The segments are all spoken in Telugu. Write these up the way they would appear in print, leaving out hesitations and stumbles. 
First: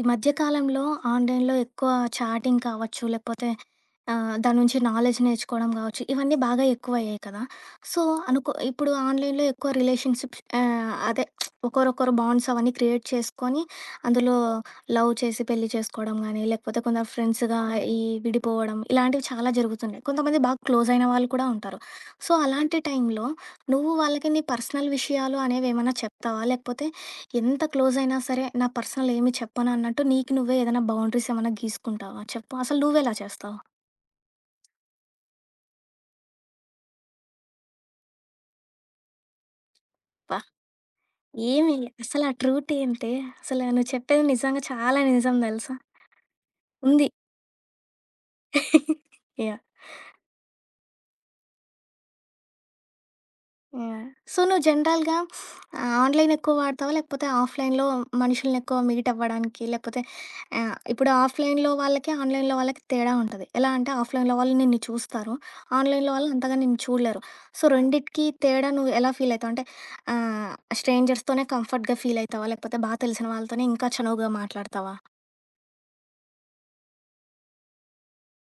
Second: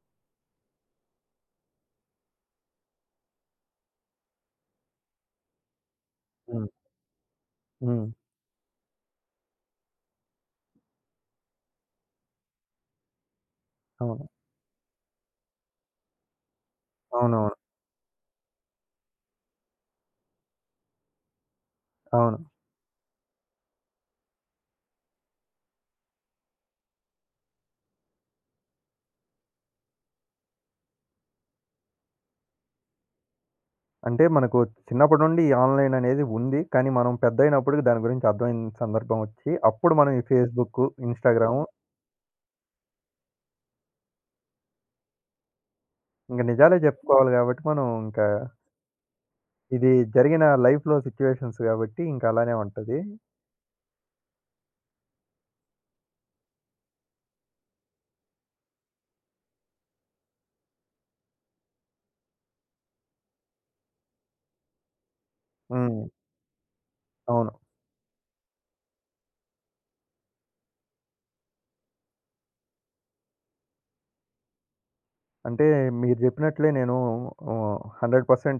ఈ మధ్య కాలంలో ఆన్‌లైన్‌లో ఎక్కువ చాటింగ్ కావచ్చు, లేకపోతే దాని నుంచి నాలెడ్జ్ నేర్చుకోవడం కావచ్చు, ఇవన్నీ బాగా హ్మ్. ఎక్కువయ్యాయి కదా! సో, హ్మ్. అనుకో ఇప్పుడు ఆన్‌లైన్‌లో ఎక్కువ రిలేషన్‌షిప్స్ అదే ఒకరొకరు బాండ్స్ అవన్నీ క్రియేట్ చేసుకొని, అవును. అందులో లవ్ చేసి పెళ్లి చేసుకోవడం గానీ, లేకపోతే కొందరు అవునవును. ఫ్రెండ్స్‌గా ఈ విడిపోవడం, ఇలాంటివి చాలా జరుగుతున్నాయి. కొంతమంది బాగా క్లోజ్ అయిన వాళ్ళు కూడా ఉంటారు. సో, అవును. అలాంటి టైంలో నువ్వు వాళ్ళకి నీ పర్సనల్ విషయాలు అనేవేమైనా చెప్తావా? లేకపోతే ఎంత క్లోజ్ అయినా సరే నా పర్సనల్ ఏమి చెప్పను అన్నట్టు నీకు నువ్వే ఏదైనా బౌండరీస్ ఏమైనా గీసుకుంటావా చెప్పు అసలు నువ్వెలా చేస్తావు? అంటే మనకు చిన్నప్పటి నుండి ఈ ఆన్‌లైన్ అనేది ఉంది. కానీ మనం పెద్దయినప్పటికి దాని గురించి అర్థమైన సందర్భం వచ్చి, అప్పుడు మనం ఈ అబ్బా, ఫేస్‌బుక్కు, ఇన్‌స్టాగ్రాము ఏమి అసలు ఆ ట్రూట్ ఏంటి? అసలు నువ్వు చెప్పేది నిజంగా చాలా నిజం తెలుసా? ఇంక నిజాలే ఉంది. చెప్పుకోవాలి కాబట్టి మనం ఇంకా యా. ఇది జరిగిన లైఫ్‌లో సిట్యుయేషన్స్ కాబట్టి ఇంక అలానే ఉంటది. యాహ్! సో, నువ్వు జనరల్‌గా ఆన్‌లైన్ ఎక్కువ వాడతావా? లేకపోతే ఆఫ్‌లైన్‌లో మనుషుల్ని ఎక్కువ మీట్ అవ్వడానికి? లేకపోతే ఇప్పుడు ఆఫ్‌లైన్‌లో వాళ్ళకి, ఆన్‌లైన్‌లో వాళ్ళకి తేడా ఉంటది. ఎలా అంటే ఆఫ్‌లైన్‌లో వాళ్ళు నిన్ను చూస్తారు. హ్మ్. ఆన్‌లైన్‌లో వాళ్ళు అంతగా నిన్ను చూడలేరు. అవును. సో, రెండిటికి తేడా నువ్వు ఎలా ఫీల్ అయితావు? అంటే ఆహ్, స్ట్రేంజర్స్‌తోనే కంఫర్ట్‌గా ఫీల్ అయితావా? లేకపోతే బా తెలిసిన వాళ్ళతోనే ఇంకా చనువుగా మాట్లాడతావా? అంటే మీరు చెప్పినట్లే నేను 100%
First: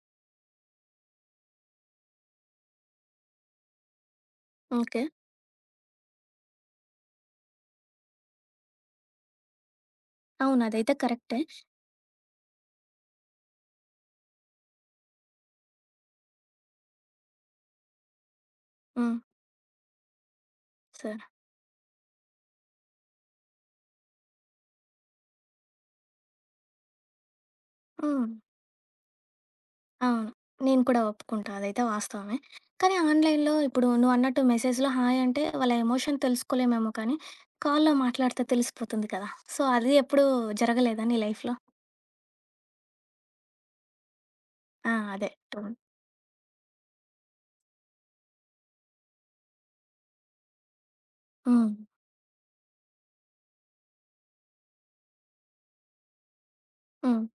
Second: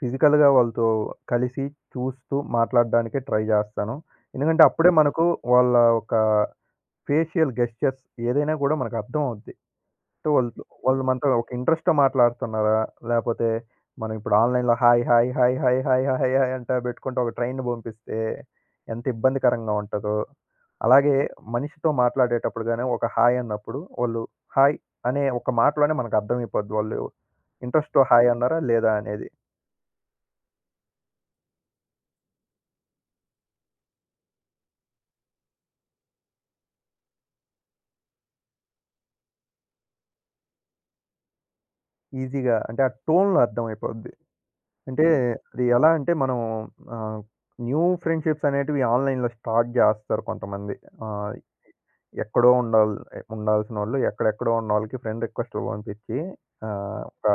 ఫిజికల్‌గా వాళ్ళతో కలిసి, చూస్తూ మాట్లాడడానికే ట్రై జేస్తాను. ఎందుకంటే అప్పుడే ఓకే. మనకు వాళ్ళ ఒక ఫేషియల్ గెస్చర్స్ ఏదైనా కూడా మనకు అర్థమవుద్ది. అంటే వాళ్ళు అవును. అదైతే వాళ్ళు మనతో కరెక్టే. ఒక ఇంట్రెస్ట్‌తో మాట్లాడుతున్నారా? లేపోతే మనం ఇప్పుడు ఆన్‌లైన్‌లో hi, hi, hi, hi, hi, hi, hi అంటా పెట్టుకుంటూ ఒక ట్రైన్‌ని పంపిస్తే ఎంత హ్మ్. ఇబ్బందికరంగా ఉంటదో. అలాగే సరే. మనిషితో మాట్లాడేటప్పుడు గాని ఒక హాయ్ అన్నప్పుడు వాళ్ళు హాయ్ అనే ఒక మాటలోనే మనకు అర్థమైపోద్ది. వాళ్ళు ఇంట్రెస్ట్‌తో హాయ్ హ్మ్. అన్నారా? లేదా? అనేది. అవును. నేను కూడా ఒప్పుకుంటా. అదైతే వాస్తవమే. కానీ ఆన్‌లైన్‌లో ఇప్పుడు నువ్వన్నట్టు మెసేజ్‌లో హాయ్ అంటే వాళ్ళ ఎమోషన్ తెలుసుకోలేమేమో కానీ, కాల్‌లో మాట్లాడితే తెలిసిపోతుంది కదా! సో, అది ఎప్పుడు జరగలేదా నీ లైఫ్‌లో? ఈజీగా అంటే ఆ టోన్‌లో అర్థమైపోద్ది. ఆ! అంటే అదే అది టోన్. ఎలా అంటే మనం ఆహ్, న్యూ ఫ్రెండ్‌షిప్స్ అనేటివి ఆన్‌లైన్‌లో స్టార్ట్ జేస్తారు కొంతమంది. ఆహ్, హ్మ్. ఎక్కడో ఉండాల్ ఉండాల్సినోళ్ళు ఎక్కడెక్కడో ఉన్నోళ్ళకి ఫ్రెండ్ రిక్వెస్ట్‌లు పంపించి హ్మ్. ఒక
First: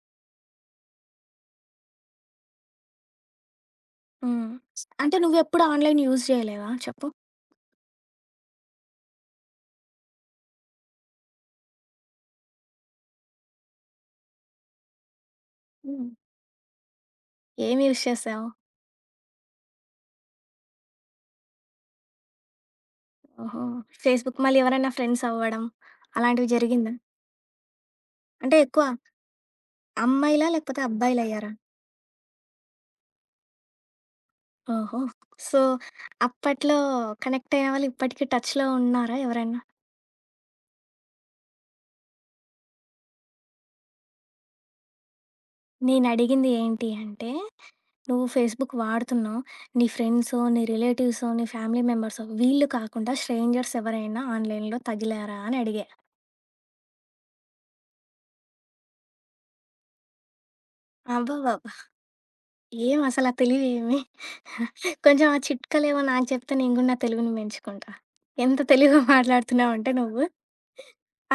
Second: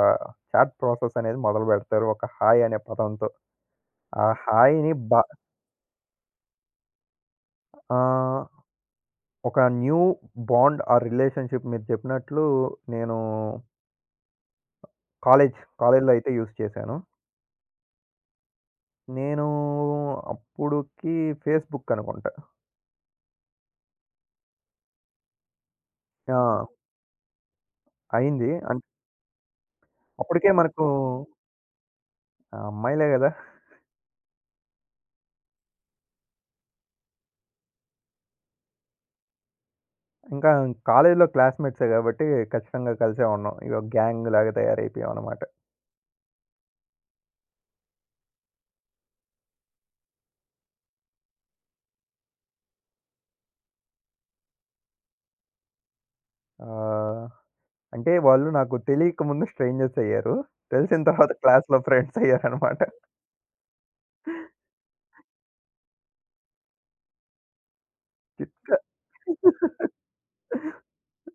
చాట్ ప్రాసెస్ అనేది మొదలుబెడతారు. ఒక హాయ్ అనే పదంతో. ఆ హ్మ్. హాయ్‌ని బ అంటే నువ్వెప్పుడు ఆన్‌లైన్ యూజ్ చేయలేదా చెప్పు? ఆహ్, ఒక న్యూ బాండ్ ఆ రిలేషన్‌షిప్ మీరు చెప్పినట్లు నేను కాలేజ్ హ్మ్. కాలేజ్‌లో అయితే యూజ్ చేశాను. ఏం యూజ్ చేసావు? నేను అప్పుడుకి ఫేస్‌బుక్ అనుకుంటా. ఓహో! ఫేస్‌బుక్ మళ్ళీ ఎవరైనా ఫ్రెండ్స్ అవ్వడం ఆ! అలాంటివి జరిగిందా? అయింది. అంటే ఎక్కువ అమ్మాయిలా? అప్పటికే లేకపోతే మనకు అబ్బాయిలయ్యారా? ఆ అమ్మాయిలే గదా! ఓహో! సో, అప్పట్లో కనెక్టయిన వాళ్ళు ఇప్పటికి టచ్‌లో ఉన్నారా ఎవరైనా? ఇంకా కాలేజీలో క్లాస్‌మేట్సే గాబట్టి ఖచ్చితంగా కలిసే ఉన్నాం. ఇగ గ్యాంగ్‌లాగా తయారైపోయాం అన్నమాట. నేనడిగింది ఏంటి అంటే, నువ్వు ఫేస్‌బుక్ వాడుతున్నావు. నీ ఫ్రెండ్సో, నీ రిలేటివ్సో, నీ ఫ్యామిలీ మెంబర్సో వీళ్ళు కాకుండా స్ట్రేంజర్స్ ఎవరైనా ఆన్‌లైన్‌లో తగిలారా అని అడిగా. ఆహ్, అంటే వాళ్ళు నాకు తెలియక ముందు స్ట్రేంజర్స్ అయ్యారు. తెలిసిన తర్వాత అబ్బబ్బబ్బా! క్లాస్‌లో ఫ్రెండ్స్ అయ్యారన్నమాట. ఏం అసలా తెలివేమి? కొంచెం ఆ చిట్కలేవో నాకు చెప్తే నేను గూడా నా తెలుగుని పెంచుకుంటా. ఎంత తెలివిగా మాట్లాడుతున్నావంటే నువ్వు.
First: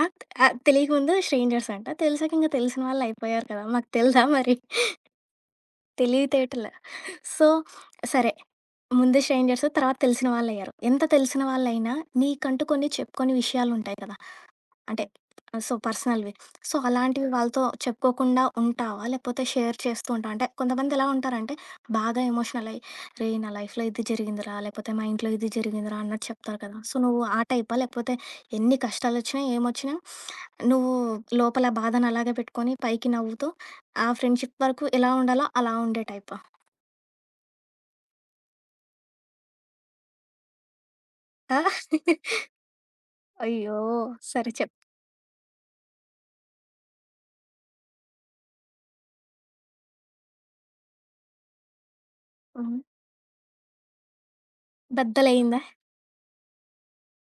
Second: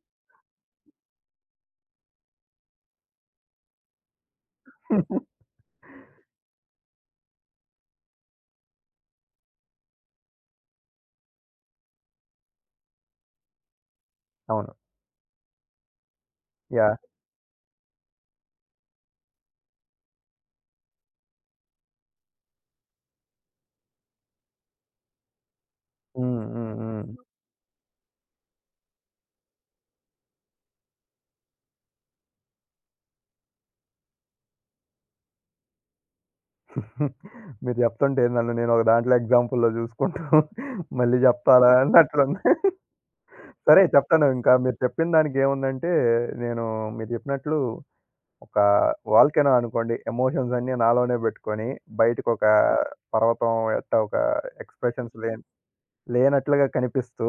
ఆ! ఆ! తెలియకముందు స్ట్రేంజర్స్ అంట. తెలిసాక ఇంక తెలిసిన వాళ్ళయిపోయారు కదా! మాకు తెల్దా మరి తెలివితేటలు. సో, సరే. ముందు స్ట్రేంజర్స్ తర్వాత తెలిసిన వాళ్ళయ్యారు. ఎంత తెలిసిన వాళ్ళైనా నీకంటూ కొన్ని చెప్పుకోని విషయాలుంటాయి కదా! అవును. అంటే సో, పర్సనల్‌వి. So, yeah! అలాంటివి వాళ్ళతో చెప్పుకోకుండా ఉంటావా? లేకపోతే షేర్ చేస్తూ ఉంటావా? అంటే కొంతమంది ఎలా ఉంటారంటే బాగా ఎమోషనల్ అయ్యి, "రేయ్! నా లైఫ్‌లో ఇది జరిగిందిరా" లేకపోతే "మా ఇంట్లో ఇది జరిగిందిరా" అన్నట్టు హ్మ్. చెప్తారు హ్మ్. కదా! సో, హ్మ్. నువ్వు ఆ టైపా? లేకపోతే ఎన్ని కష్టాలొచ్చినా, ఏమొచ్చినా నువ్వు లోపల బాధను అలాగే పెట్టుకొని పైకి నవ్వుతూ ఆ ఫ్రెండ్‌షిప్ వరకు ఎలా ఉండాలో అలా ఉండే టైపా? మీరు జెప్తుంటే నన్ను నేను ఒక దాంట్లో ఎగ్జాంపుల్‌లో జూసుకుంటూ మళ్ళీ ఆ! జెప్పాలా అన్నట్లుంది. అయ్యో! సరే చెప్తాను సరే ఇంకా చెప్. మీరు చెప్పిన దానికేముందంటే నేను మీరు జెప్పినట్లు ఒక వాల్కెనో అనుకోండి. ఎమోషన్స్ అన్నీ నాలోనే బెట్టుకొని, బయటకొక హ్మ్. పర్వతం ఎట్ట ఒక ఎక్స్‌ప్రెషన్స్ లేన్ బద్దలయిందా? లేనట్లుగా కనిపిస్తూ,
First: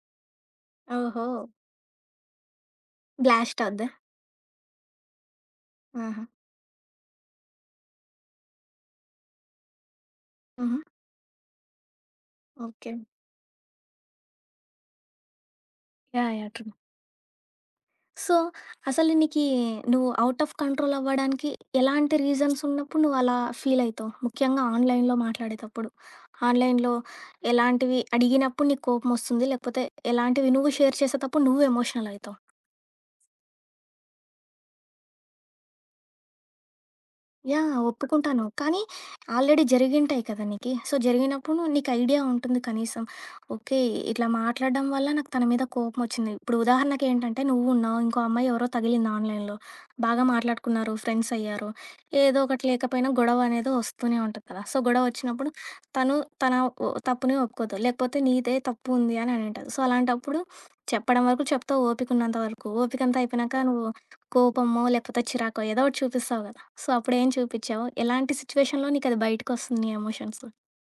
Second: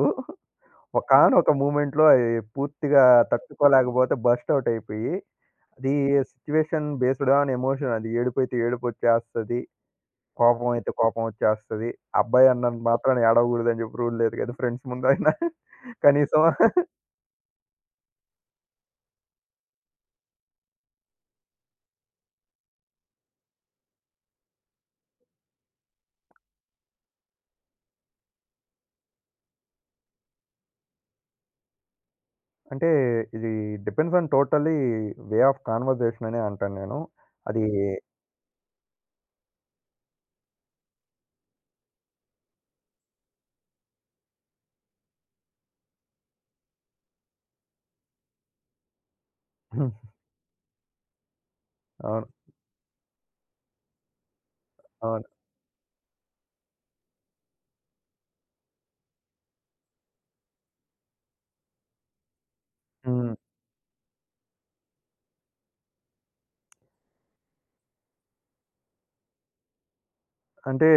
ఓహో! ఒకానొక మూమెంట్‌లో అయి పూర్తిగా బ్లాస్ట్ అవుద్దా? తట్టుకోలేకపోతే బర్స్ట్ ఔట్ అయిపోయి, అది ఆహా! సిట్యుయేషన్ బేస్డ్ ఆన్ ఎమోషన్ అది. ఏడుపైతే ఏడుపొచ్చేస్తది. కోపం హుహు. అయితే కోపం వచ్చేస్తది. అబ్బాయి అన్నంత ఓకే. మాత్రాన ఏడవగూడదని జెప్పి రూల్ లేదు గదా! ఫ్రెండ్స్ ముందైనా. యాహ్! కనీసం యాహ్! ట్రూ. సో, అసలు నీకీ నువ్వు ఔట్ ఆఫ్ కంట్రోల్ అవ్వడానికి ఎలాంటి రీజన్స్ ఉన్నప్పుడు నువ్వు అలా ఫీల్ అయితావు? ముఖ్యంగా ఆన్‌లైన్‌లో మాట్లాడేతప్పుడు. ఆన్‌లైన్‌లో ఎలాంటివి అడిగినప్పుడు నీకు కోపమొస్తుంది? లేకపోతే ఎలాంటివి నువ్వు షేర్ చేసేతప్పుడు నువ్వు ఎమోషనల్ అయితావు? అంటే ఇది depends on totally way of conversation అనే అంటాను నేను. అది యాహ్! ఒప్పుకుంటాను. కానీ ఆల్రెడీ జరిగింటాయి కదా నీకి. సో, జరిగినప్పుడు నీకు ఐడియా ఉంటుంది కనీసం. ఓకే. ఇట్లా మాట్లాడడం వల్ల నాకు తన మీద కోపమొచ్చింది. ఇప్పుడు ఉదాహరణకేంటంటే నువ్వున్నావు. ఇంకో అమ్మాయి ఎవరో తగిలింది ఆన్‌లైన్‌లో. హ్మ్. బాగా మాట్లాడుకున్నారు. ఫ్రెండ్స్ అయ్యారు. అవును. ఏదో ఒకటి లేకపోయినా గొడవ అనేది వస్తూనే ఉంటది కదా! సో, గొడవ అవును. వచ్చినప్పుడు తను తన ఒ తప్పుని ఒప్పుకోదు. లేకపోతే నీదే తప్పు ఉంది అని అనింటది. సో, అలాంటప్పుడు చెప్పడం వరకు చెప్తావు ఓపికున్నంత వరకు. ఓపికంతా హ్మ్. అయిపోయినాక నువ్వు కోపమో, లేకపోతే చిరాకో ఏదో ఒకటి చూపిస్తావు గ. సో, అప్పుడేం చూపిచ్చావు? ఎలాంటి సిట్యుయేషన్‌లో నీకది బయటకొస్తుంది నీ ఎమోషన్స్? అంటే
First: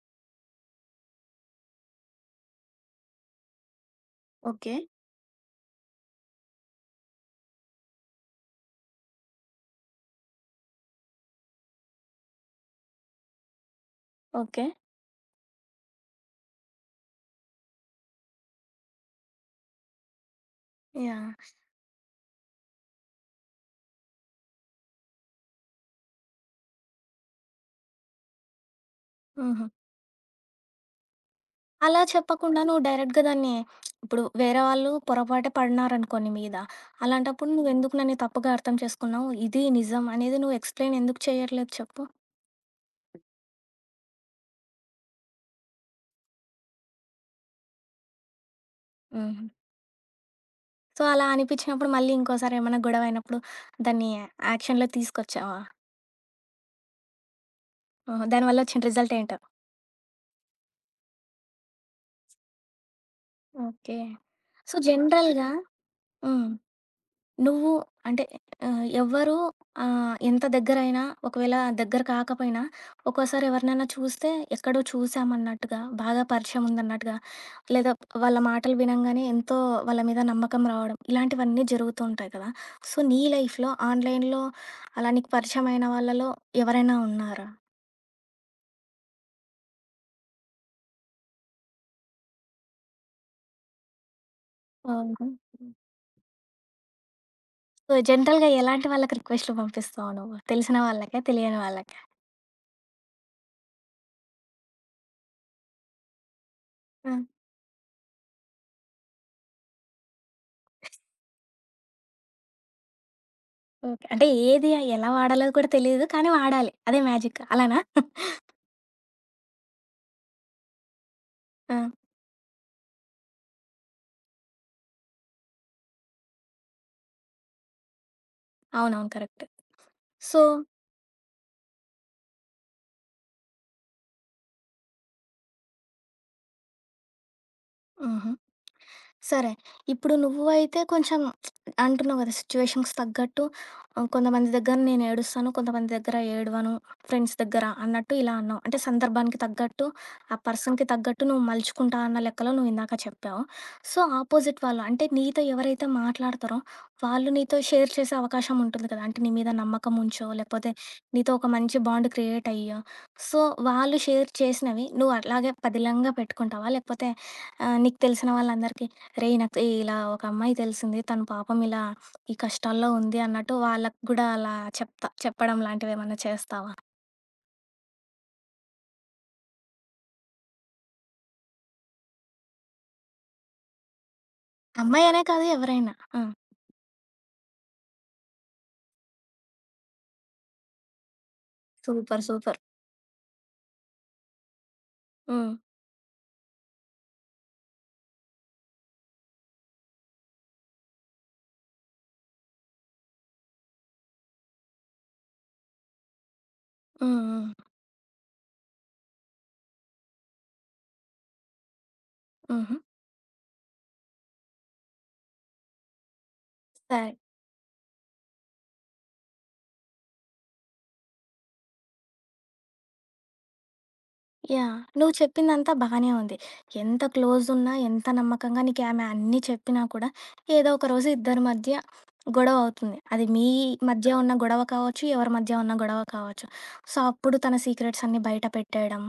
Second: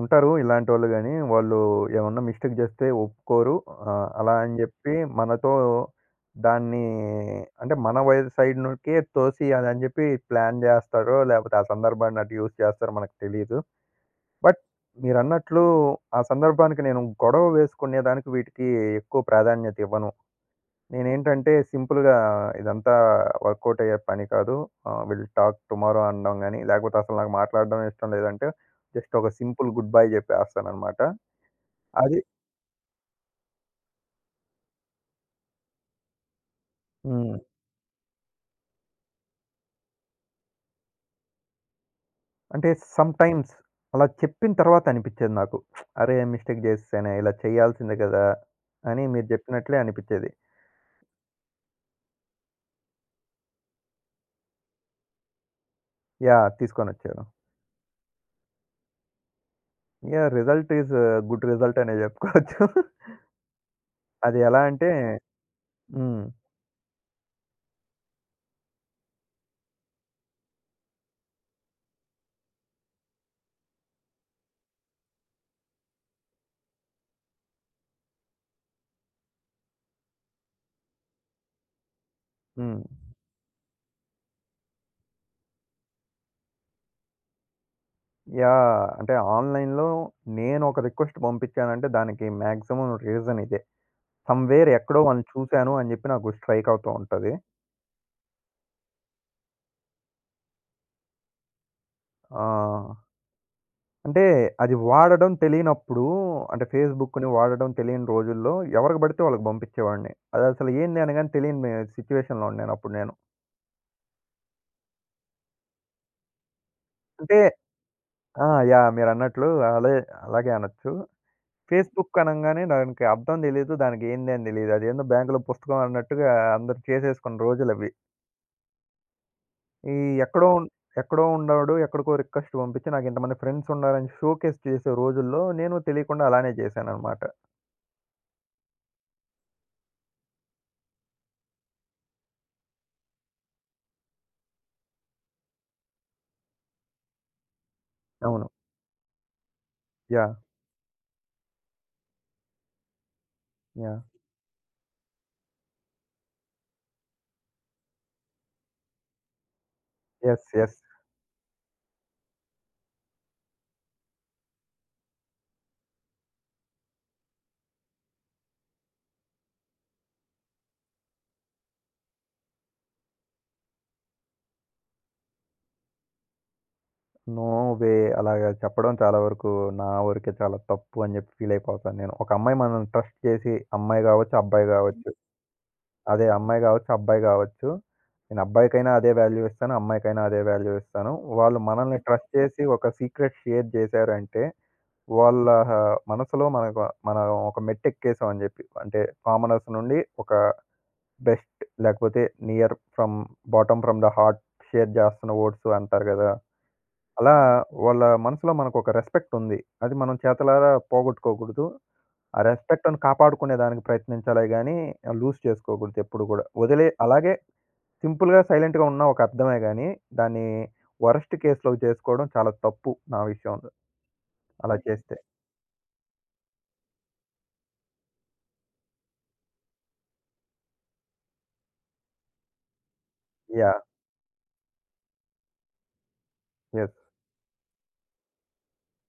ఉంటారు ఇలాంటోళ్ళు గాని, వాళ్ళు ఏమన్నా మిస్టేక్ చేస్తే ఒప్పుకోరు. అలా అని ఓకే. చెప్పి మనతో దాన్ని అంటే మన వైపు సైడ్ నుంకే తోసియాలని చెప్పి ప్లాన్ చేస్తారో, లేకపోతే ఆ సందర్భాన్ని అటు యూజ్ చేస్తారో మనకు తెలీదు. But okay. మీరన్నట్లు ఆ సందర్భానికి నేను గొడవ వేసుకునేదానికి వీటికి ఎక్కువ ప్రాధాన్యత ఇవ్వను. యాహ్! నేనేంటంటే సింపుల్‌గా ఇదంతా వర్కౌట్ అయ్యే పని కాదు. విల్ టాక్ టుమారో అనడం గాని, లేకపోతే అసలు నాకు మాట్లాడడం ఇష్టం లేదంటే జస్ట్ ఒక హుహు. సింపుల్ గుడ్ బై చెప్పేస్తాననమాట. అలా అది చెప్పకుండా నువ్వు డైరెక్ట్‌గా దాన్ని ఇప్పుడు వేరే వాళ్ళు పొరపాటే పడినారనుకో నీ మీద. హ్మ్. అలాంటప్పుడు నువ్వెందుకు నన్ను తప్పుగా అర్థం చేసుకున్నావు? ఇది నిజం అనేది నువ్వు ఎక్స్‌ప్లెయిన్ ఎందుకు చేయట్లేదు చెప్పు? అంటే సమ్‌టైమ్స్ అలా చెప్పిన తర్వాత అనిపిచ్చేది నాకు. అరే! మిస్టేక్ చేసేసానే ఇలా చేయాల్సిందే కదా! అని మీరు హుహు. చెప్పినట్లే అనిపిచ్చేది. సో, అలా అనిపిచ్చినప్పుడు మళ్ళీ ఇంకోసారి ఏమన్నా గొడవయినప్పుడు దాన్ని యాక్షన్‌లో తీసుకొచ్చావా? యాహ్! తీసుకొనొచ్చాను. ఓహో! దానివల్ల వచ్చిన రిజల్ట్ ఏంటో? Yeah! Result is good result అనే చెప్పుకోవచ్చు. ఓకే. అది ఎలా సో, అంటే జనరల్‌గా హ్మ్. హ్మ్. నువ్వు అంటే ఎవ్వరు ఎంత దగ్గరైనా ఒకవేళ దగ్గర కాకపోయినా, ఒక్కోసారి ఎవరినైనా చూస్తే ఎక్కడో చూసామన్నట్టుగా, బాగా పరిచయం ఉందన్నట్టుగా, లేదా వాళ్ళ మాటలు వినంగానే ఎంతో వాళ్ళ మీద నమ్మకం రావడం, ఇలాంటివన్నీ జరుగుతూ ఉంటాయి కదా! హ్మ్. సో, నీ లైఫ్‌లో ఆన్‌లైన్‌లో అలా నీకు పరిచయమైన వాళ్ళలో ఎవరైనా ఉన్నారా? యాహ్! అంటే ఆన్‌లైన్‌లో నేనొక రిక్వెస్ట్ పంపించానంటే దానికి మాక్సిమం రీజన్ ఇదే. సమ్‌వేర్ ఎక్కడో వాళ్ళని అవును. చూసాను అని చెప్పి నాకు స్ట్రైక్ అవుతూ ఉంటది. సో, జనరల్‌గా ఎలాంటి వాళ్ళకి రిక్వెస్ట్‌లు పంపిస్తావు నువ్వు? తెలిసిన వాళ్ళకా? తెలియని వాళ్ళకా? ఆహ్, అంటే అది వాడడం తెలియనప్పుడు అంటే ఆ! ఫేస్‌బుక్‌ని వాడడం తెలియని రోజుల్లో ఎవరికి పడితే వాళ్ళకి పంపించేవాడిని. అదసలు ఏంది అనగానే తెలియని మే సిట్యుయేషన్‌లో ఉన్నానప్పుడు నేను. ఓకే. అంటే ఏది ఎలా వాడాలో కూడా తెలీదు. కానీ వాడాలి. అదే మ్యాజిక్ అంటే అలానా? ఆ! యాహ్! మీరన్నట్లు అలే అలాగే అనొచ్చు. ఆ! ఫేస్‌బుక్ అనంగానే దానికి అర్థం తెలీదు. దానికి ఏంది అని తెలీదు. అదేందో బ్యాంకులో పుస్తకం అన్నట్టుగా అందరూ చేసేసుకున్న రోజులవి. అవునవును. కరెక్ట్. ఈ సో. ఎక్కడో ఉన్ ఎక్కడో ఉన్నాడు. ఎక్కడికో రిక్వెస్ట్ పంపించి నాకు ఇంతమంది ఫ్రెండ్స్ ఉన్నారని షోకేస్ చేసే రోజుల్లో నేను తెలియకుండా అలానే చేశాననమాట. హుహు. సరే. ఇప్పుడు నువ్వు అయితే కొంచెం అంటున్నావు కదా! సిట్యుయేషన్‌కి తగ్గట్టు కొంతమంది దగ్గర నేను ఏడుస్తాను. కొంతమంది దగ్గర ఏడవను. ఫ్రెండ్స్ దగ్గర అన్నట్టు ఇలా అవును. అన్నావు. అంటే సందర్భానికి తగ్గట్టు, ఆ యాహ్! పర్సన్‌కి తగ్గట్టు నువ్వు మలుచుకుంటా అన్న లెక్కలో నువ్వు ఇందాక చెప్పావు. So, yeah! ఆపోజిట్ వాళ్ళు అంటే నీతో ఎవరైతే మాట్లాడతారో వాళ్ళు నీతో షేర్ చేసే అవకాశం ఉంటుంది కదా! అంటే నీ మీద నమ్మకం ఉంచో, యెస్. లేకపోతే యెస్. నీతో ఒక మంచి బాండ్ క్రియేట్ అయ్యో. సో, వాళ్ళు షేర్ చేసినవి నువ్వు అట్లాగే పదిలంగా పెట్టుకుంటావా? లేకపోతే ఆ! నీకు తెలిసిన వాళ్ళందరికీ "రేయ్! నాకు ఇలా ఒక అమ్మాయి తెలిసింది. తను పాపం ఇలా ఈ కష్టాల్లో ఉంది" అన్నట్టు వాళ్ళకి గూడా అలా చెప్పడం లాంటివేమన్నా చేస్తావా? నో వే అలాగా చెప్పడం చాలా వరకు నా వరకే చాలా తప్పు అని జెప్పి ఫీల్ అయిపోతాను నేను. ఒక అమ్మాయి మనల్ని ట్రస్ట్ చేసి అమ్మాయి గావచ్చు, అబ్బాయి గావచ్చు. అమ్మాయనే కాదు ఎవరైనా. ఆ! అదే అమ్మాయి గావచ్చు, అబ్బాయి గావచ్చు. నేను అబ్బాయికైనా అదే వాల్యూ ఇస్తాను. అమ్మాయికైనా అదే వాల్యూ ఇస్తాను. వాళ్ళు మనల్ని సూపర్. Trust super. చేసి ఒక సీక్రెట్ షేర్ చేశారంటే వాళ్ళ హ్మ్. మనసులో మనకు మనం ఒక మెట్టెక్కేసాం అని చెప్పి. అంటే కామనర్స్ నుండి ఒక బెస్ట్ లేకపోతే near from bottom from the heart share చేస్తున్న ఓట్స్ అంటారు కదా! హ్మ్. అలా హ్మ్. వాళ్ళ మనసులో మనకొక రెస్పెక్ట్ ఉంది. అది మనం చేతలారా పోగొట్టుకోకూడదు. ఆ హుహు. రెస్పెక్ట్‌ని కాపాడుకునే దానికి ప్రయత్నించాలే గానీ లూజ్ చేసుకోకూడదు ఎప్పుడు కూడా. వదిలే సరే. అలాగే సింపుల్‌గా సైలెంట్‌గా ఉన్నా ఒక అర్థమే గానీ దాన్ని వరస్ట్ కేస్‌లోకి చేసుకోవడం చాలా తప్పు నా విషయంలో యాహ్! అలా నువ్వు చేస్తే. చెప్పిందంతా బానే ఉంది. ఎంత క్లోజున్నా, ఎంత నమ్మకంగా నీకామె అన్నీ చెప్పినా కూడా, ఏదో ఒక రోజు ఇద్దరి మధ్య గొడవ అవుతుంది. అది మీ యాహ్! మధ్య ఉన్న గొడవ కావచ్చు, ఎవరి మధ్య ఉన్న గొడవ కావచ్చు. So, yes. అప్పుడు తన సీక్రెట్స్ అన్నీ బయట పెట్టేయడం,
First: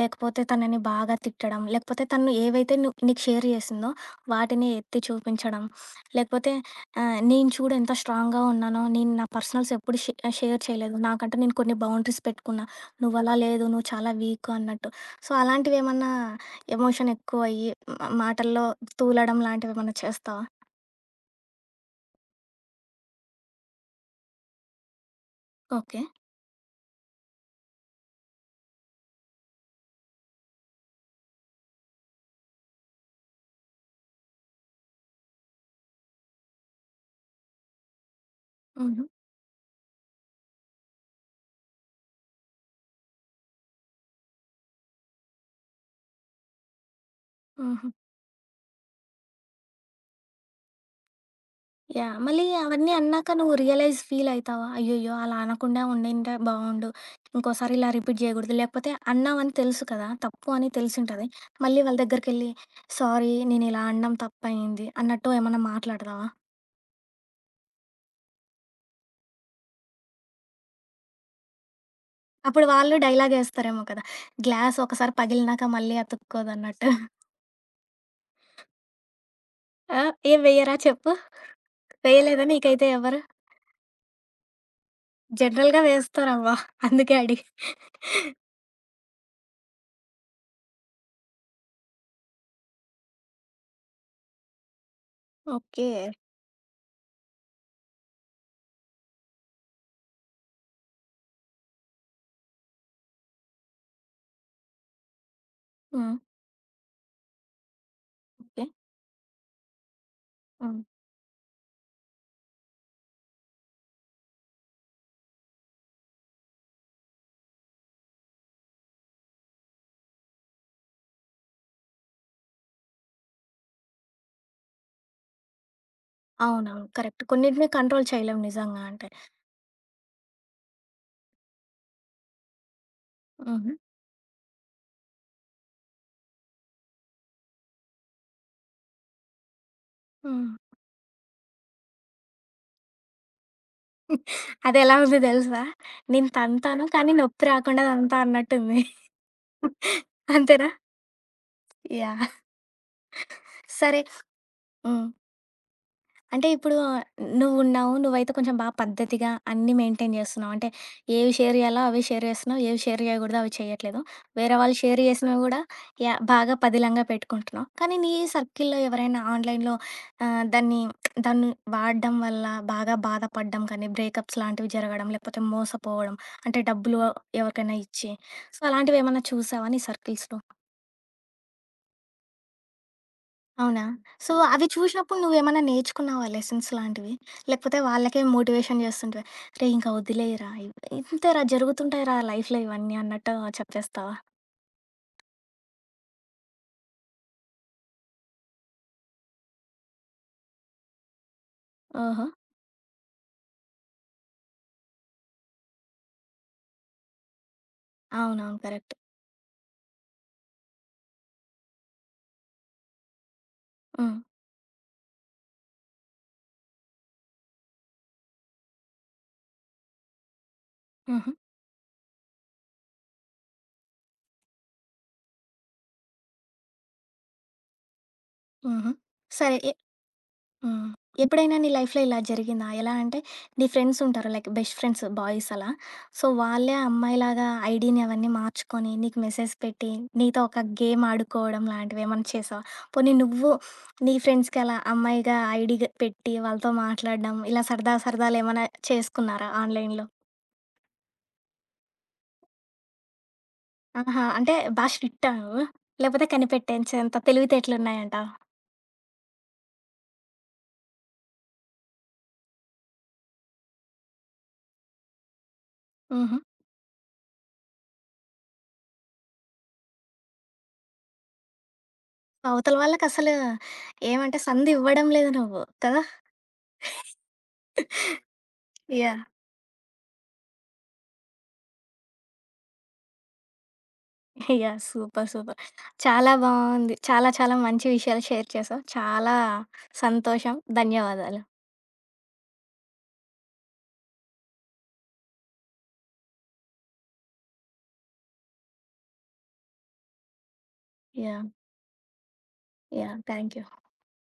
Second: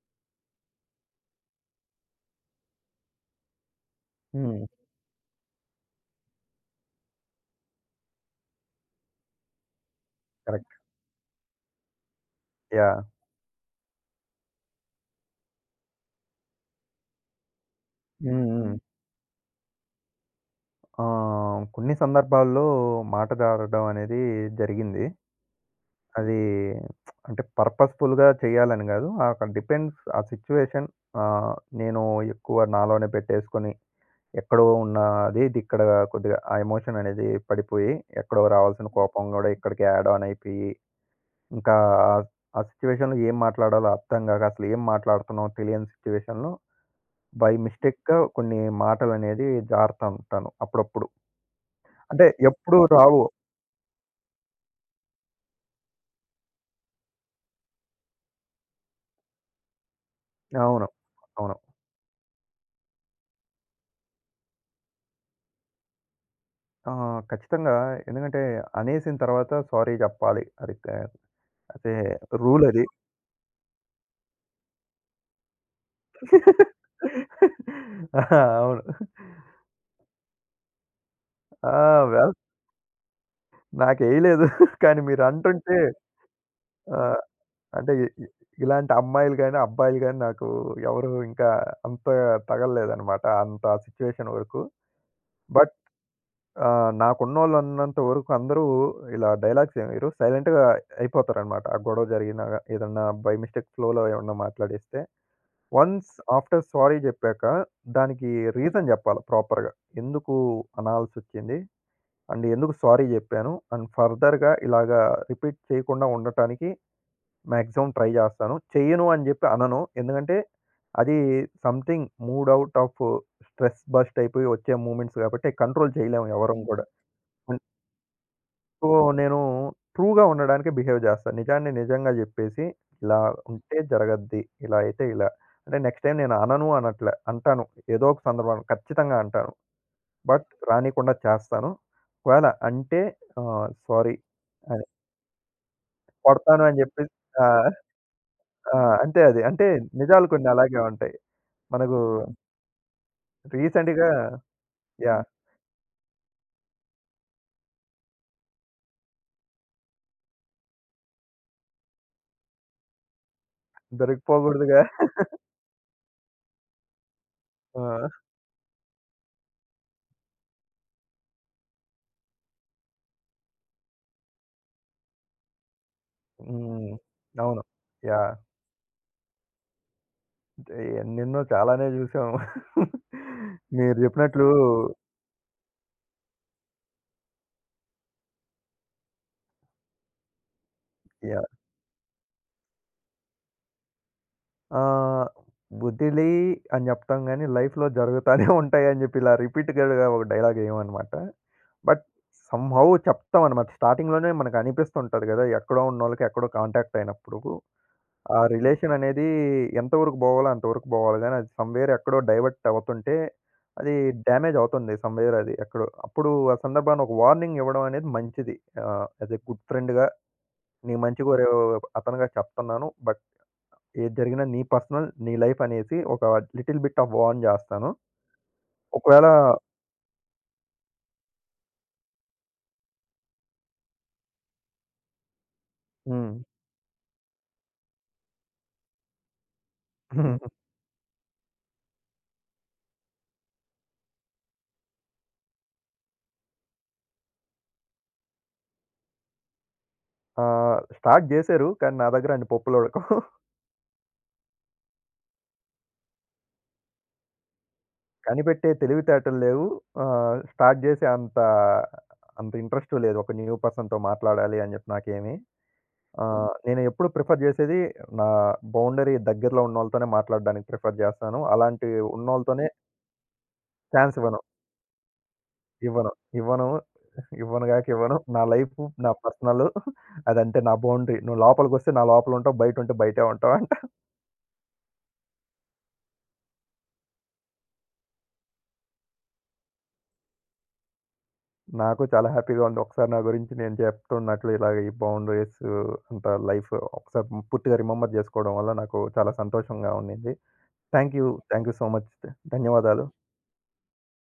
లేకపోతే తనని బాగా తిట్టడం, లేకపోతే తను ఏవైతే నువ్వు నీకు షేర్ చేసిందో హ్మ్. వాటిని ఎత్తి చూపించడం, లేకపోతే నేను చూడు ఎంత స్ట్రాంగ్‌గా ఉన్నానో, నేను నా పర్సనల్స్ ఎప్పుడు షేర్ కరెక్ట్. చేయలేదు. నాకంటూ నేను కొన్ని బౌండరీస్ పెట్టుకున్నా. యాహ్! నువ్వలా లేదు, నువ్వు చాలా వీక్ అన్నట్టు. సో, అలాంటివేమన్నా ఎమోషన్ ఎక్కువయ్యి హ్మ్. మాటల్లో హ్మ్. తూలడం లాంటివేమన్నా చేస్తావా? కొన్ని సందర్భాల్లో మాట జారడం అనేది జరిగింది. ఓకే. అది అంటే పర్పస్‌ఫుల్‌గా చేయాలని కాదు. అక్కడ డిపెండ్స్ ఆ సిట్యుయేషన్ ఆహ్, నేను ఎక్కువ నాలోనే పెట్టేసుకొని ఎక్కడో ఉన్న అది ఇది ఇక్కడ కొద్దిగా ఆ ఎమోషన్ అనేది పడిపోయి, ఎక్కడో రావాల్సిన హుహు. కోపం కూడా ఇక్కడికి యాడ్ ఆన్ అయిపోయి, ఇంకా ఆ సిట్యుయేషన్‌లో ఏం మాట్లాడాలో అర్థం కాక అసలు ఏం మాట్లాడుతున్నామో తెలియని సిట్యుయేషన్‌లో బై హుహు. మిస్టేక్‌గా కొన్ని మాటలనేది జారుతా ఉంటాను అప్పుడప్పుడు. యాహ్! అంటే మళ్ళీ ఎప్పుడు అవన్నీ రావు. అన్నాక నువ్వు రియలైజ్ ఫీల్ అయితావా? అయ్యయ్యో! అలా అనకుండా ఉండింటే బావుండు. ఇంకోసారి ఇలా రిపీట్ జేయగూడదు. లేకపోతే అన్నావని తెలుసు కదా! తప్పు అని అవును. తెలిసుంటది. అవును. మళ్ళీ వాళ్ళ దగ్గరికెళ్ళి సారీ నేనిలా అనడం తప్పయింది అన్నట్టు ఏమన్నా మాట్లాడతావా? ఖచ్చితంగా ఎందుకంటే అనేసిన తర్వాత సారీ జెప్పాలి. అది క అదే రూల్ అప్పుడు అది. వాళ్ళు డైలాగేస్తారేమో కదా! గ్లాస్ ఒకసారి పగిలినాక మళ్ళీ అతుక్కోదన్నట్టు. ఆ! అవును. ఆ! ఏం వెయ్యరా చెప్పు? ఆ! వెల్ వేయలేదా నీకైతే ఎవరు? నాకేయలేదు. కానీ మీరంటుంటే జనరల్‌గా వేస్తారవ్వ. అందుకే ఆహ్, అడిగా. అంటే ఇ ఇ ఇలాంటి అమ్మాయిలు గాని, అబ్బాయిలు గాని నాకు ఎవరు ఇంకా అంత తగలలేదనమాట. అంత సిట్యుయేషన్ వరకు. But okay. ఆ! నాకున్నోళ్ళు అన్నంత వరకు అందరూ ఇలా డైలాగ్స్ ఏమి వేయరు. సైలెంట్‌గా అయిపోతారనమాట. ఆ గొడవ జరిగినా ఏదన్నా బై మిస్టేక్ ఫ్లోలో ఏమన్నా మాట్లాడేస్తే. Once hmm. ఆఫ్టర్ సారీ జెప్పాక దానికి ఓకే. రీజన్ జెప్పాల ప్రాపర్‌గా. ఎందుకు హ్మ్. అనాల్సొచ్చింది? అండ్ ఎందుకు సారీ జెప్పాను? అండ్ ఫర్దర్‌గా ఇలాగా రిపీట్ చేయకుండా ఉండటానికి మాక్సిమం ట్రై జేస్తాను. చెయ్యను అని జెప్పి అనను. ఎందుకంటే అది something mood out of stress bust అయిపోయి వచ్చే మూమెంట్స్ గాబట్టి కంట్రోల్ చేయలేము ఎవరం గూడా. అవునవును. కరెక్ట్. కొన్నిటిని కంట్రోల్ చేయలేం నిజంగా సో, అంటే. నేను ట్రూగా ఉండడానికే బిహేవ్ జేస్తాను. నిజాన్ని నిజంగా జెప్పేసి, ఇలా హుహు. ఉంటే జరగద్ది. ఇలా అయితే ఇలా. అంటే నెక్స్ట్ టైమ్ నేను అనను అనట్లే. అంటాను. ఏదో ఒక సందర్భంలో ఖచ్చితంగా అంటాను. బట్ హ్మ్. రానీకుండా చేస్తాను. ఒకవేళ అంటే సారీ అని. అదెలా ఉంది తెలుసా? నేను కొడతాను అని తంతాను కానీ జెప్పేసి ఆ! నొప్పి రాకుండా తంతా ఆ! అన్నట్టుంది. అంతే అది. అంటే నిజాలు కొన్ని అంతేనా? అలాగే ఉంటాయి. మనకు యాహ్! సరే. రీసెంట్‌గా హ్మ్. యాహ్! అంటే ఇప్పుడు నువ్వున్నావు. నువ్వైతే కొంచెం బా పద్ధతిగా అన్నీ మెయింటైన్ జేస్తున్నావు. అంటే ఏవి షేర్ జేయాలో అవి షేర్ జేస్తున్నావు. ఏవి షేర్ జేయగూడదో అవి చెయ్యట్లేదు. వేరే వాళ్ళు దొరికిపోకూడదుగా! షేర్ జేసినవి గూడా యా బాగా పదిలంగా పెట్టుకుంటున్నావు. కానీ నీ ఆ! సర్కిల్‌లో ఎవరైనా ఆన్‌లైన్‌లో దాన్ని దాన్ని వాడడం వల్ల బాగా బాధపడడం కానీ, బ్రేకప్స్ లాంటివి జరగడం, లేకపోతే మోసపోవడం అంటే హ్మ్. డబ్బులు అవును. ఎవరికైనా ఇచ్చి. యాహ్! సో, అలాంటివేమన్నా చూసావా నీ సర్కిల్స్‌లో? ఎన్నెన్నో చాలానే జూసాం. అవునా? మీరు సో, జెప్పినట్లు అవి చూసినప్పుడు నువ్వేమన్నా నేర్చుకున్నావా లెసన్స్ లాంటివి? లేకపోతే వాళ్ళకే మోటివేషన్ జేస్తుంటివా? రేయ్! ఇంక వదిలేయరా య ఇంతేరా జరుగుతుంటాయిరా లైఫ్‌లో ఇవన్నీ అన్నట్టు చెప్పేస్తావా? ఆహ్, "వదిలెయి" అని జెప్తాం గానీ, లైఫ్‌లో జరుగుతానే ఉంటాయని జెప్పి ఇలా రిపీటెడ్‌గా ఒక డైలాగ్ ఎయమనమాట. బట్ ఓహో! సమ్‌హౌ చెప్తామనమాట. స్టార్టింగ్‌లోనే మనకు అనిపిస్తుంటది గదా! ఎక్కడో ఉన్నోళ్ళకి ఎక్కడో కాంటాక్ట్ అయినప్పుడు, ఆ అవునవును. కరెక్ట్. రిలేషన్ అనేది ఎంతవరకు బోవాలో అంతవరకు బోవాలి గానీ, అది సమ్‌వేర్ ఎక్కడో డైవర్ట్ అవుతుంటే, అది హ్మ్. డ్యామేజ్ అవుతుంది సమ్‌వేర్ అది ఎక్కడో. అప్పుడు ఆ సందర్భాన ఒక వార్నింగ్ ఇవ్వడం అనేది మంచిది. యాస్ ఎ గుడ్ ఫ్రెండ్‌గా నీ మంచి హుహు. కోరే అతనుగా చెప్తున్నాను. బట్ ఏది జరిగినా నీ పర్సనల్, నీ లైఫ్ అనేసి ఒక లిటిల్ బిట్ ఆఫ్ వార్న్ జేస్తాను. హుహు. ఒకవేళ సరే. ఎ హ్మ్. ఎప్పుడైనా నీ లైఫ్‌లో ఇలా జరిగిందా? ఎలా అంటే నీ ఫ్రెండ్స్ ఉంటారు. లైక్ బెస్ట్ ఫ్రెండ్స్ బాయ్స్ అలా. హ్మ్. సో, వాళ్ళే అమ్మాయిలాగా ఐడీని అవన్నీ మార్చుకొని నీకు మెసేజ్ పెట్టి, నీతో ఒక గేమ్ ఆడుకోవడం లాంటివి ఏమన్నా చేసావా? పోనీ నువ్వు నీ ఫ్రెండ్స్‌కి అలా అమ్మాయిగా ఐడీ గ పెట్టి వాళ్ళతో మాట్లాడడం ఇలా సరదా సరదాలేమన్నా చేసుకున్నారా ఆన్‌లైన్‌లో? స్టార్ట్ జేశారు. కానీ నా దగ్గర అన్ని పప్పులొడకవు. ఆహా! అంటే బా స్ట్రిక్టా నువ్వు? లేకపోతే కనిపెట్టేంచేంత తెలివితేటలున్నాయంటావా? కనిపెట్టే తెలివితేటలు లేవు. స్టార్ట్ జేసే అంత, అంత ఇంట్రెస్టు లేదు. ఒక న్యూ పర్సన్‌తో మాట్లాడాలి అని జెప్పి నాకేమి. హుహు. నేను ఎప్పుడు ప్రిఫర్ జేసేది నా బౌండరీ దగ్గరలో ఉన్నోళ్ళతోనే మాట్లాడడానికి ప్రిఫర్ జేస్తాను. అలాంటి ఉన్నోళ్ళతోనే అవతల వాళ్ళకసలు ఛాన్స్ ఏమంటే ఇవ్వను. సందు ఇవ్వడం లేదు నువ్వు కదా! ఇవ్వను. ఇవ్వను. ఇవ్వను గాక ఇవ్వను. నా లైఫు, నా యాహ్! పర్సనలు అదంతే నా బౌండరీ. నువ్వు లోపలికొస్తే నా లోపల ఉంటావు. బయటుంటే బయటే ఉంటావు అంట. యాహ్! సూపర్. సూపర్. చాలా బావుంది. చాలా చాలా మంచి విషయాలు షేర్ చేశావు. చాలా సంతోషం. ధన్యవాదాలు. నాకు చాలా హ్యాపీగా ఉంది. ఒకసారి నా గురించి నేను చెప్తున్నట్లు ఇలాగ ఈ బౌండరీస్ అంత లైఫ్ ఒకసారి పూర్తిగా రిమెంబర్ చేసుకోవడం వల్ల నాకు చాలా సంతోషంగా ఉండింది. Thank you. Yeah! Thank you so much. ధన్యవాదాలు. యాహ్! Thank you.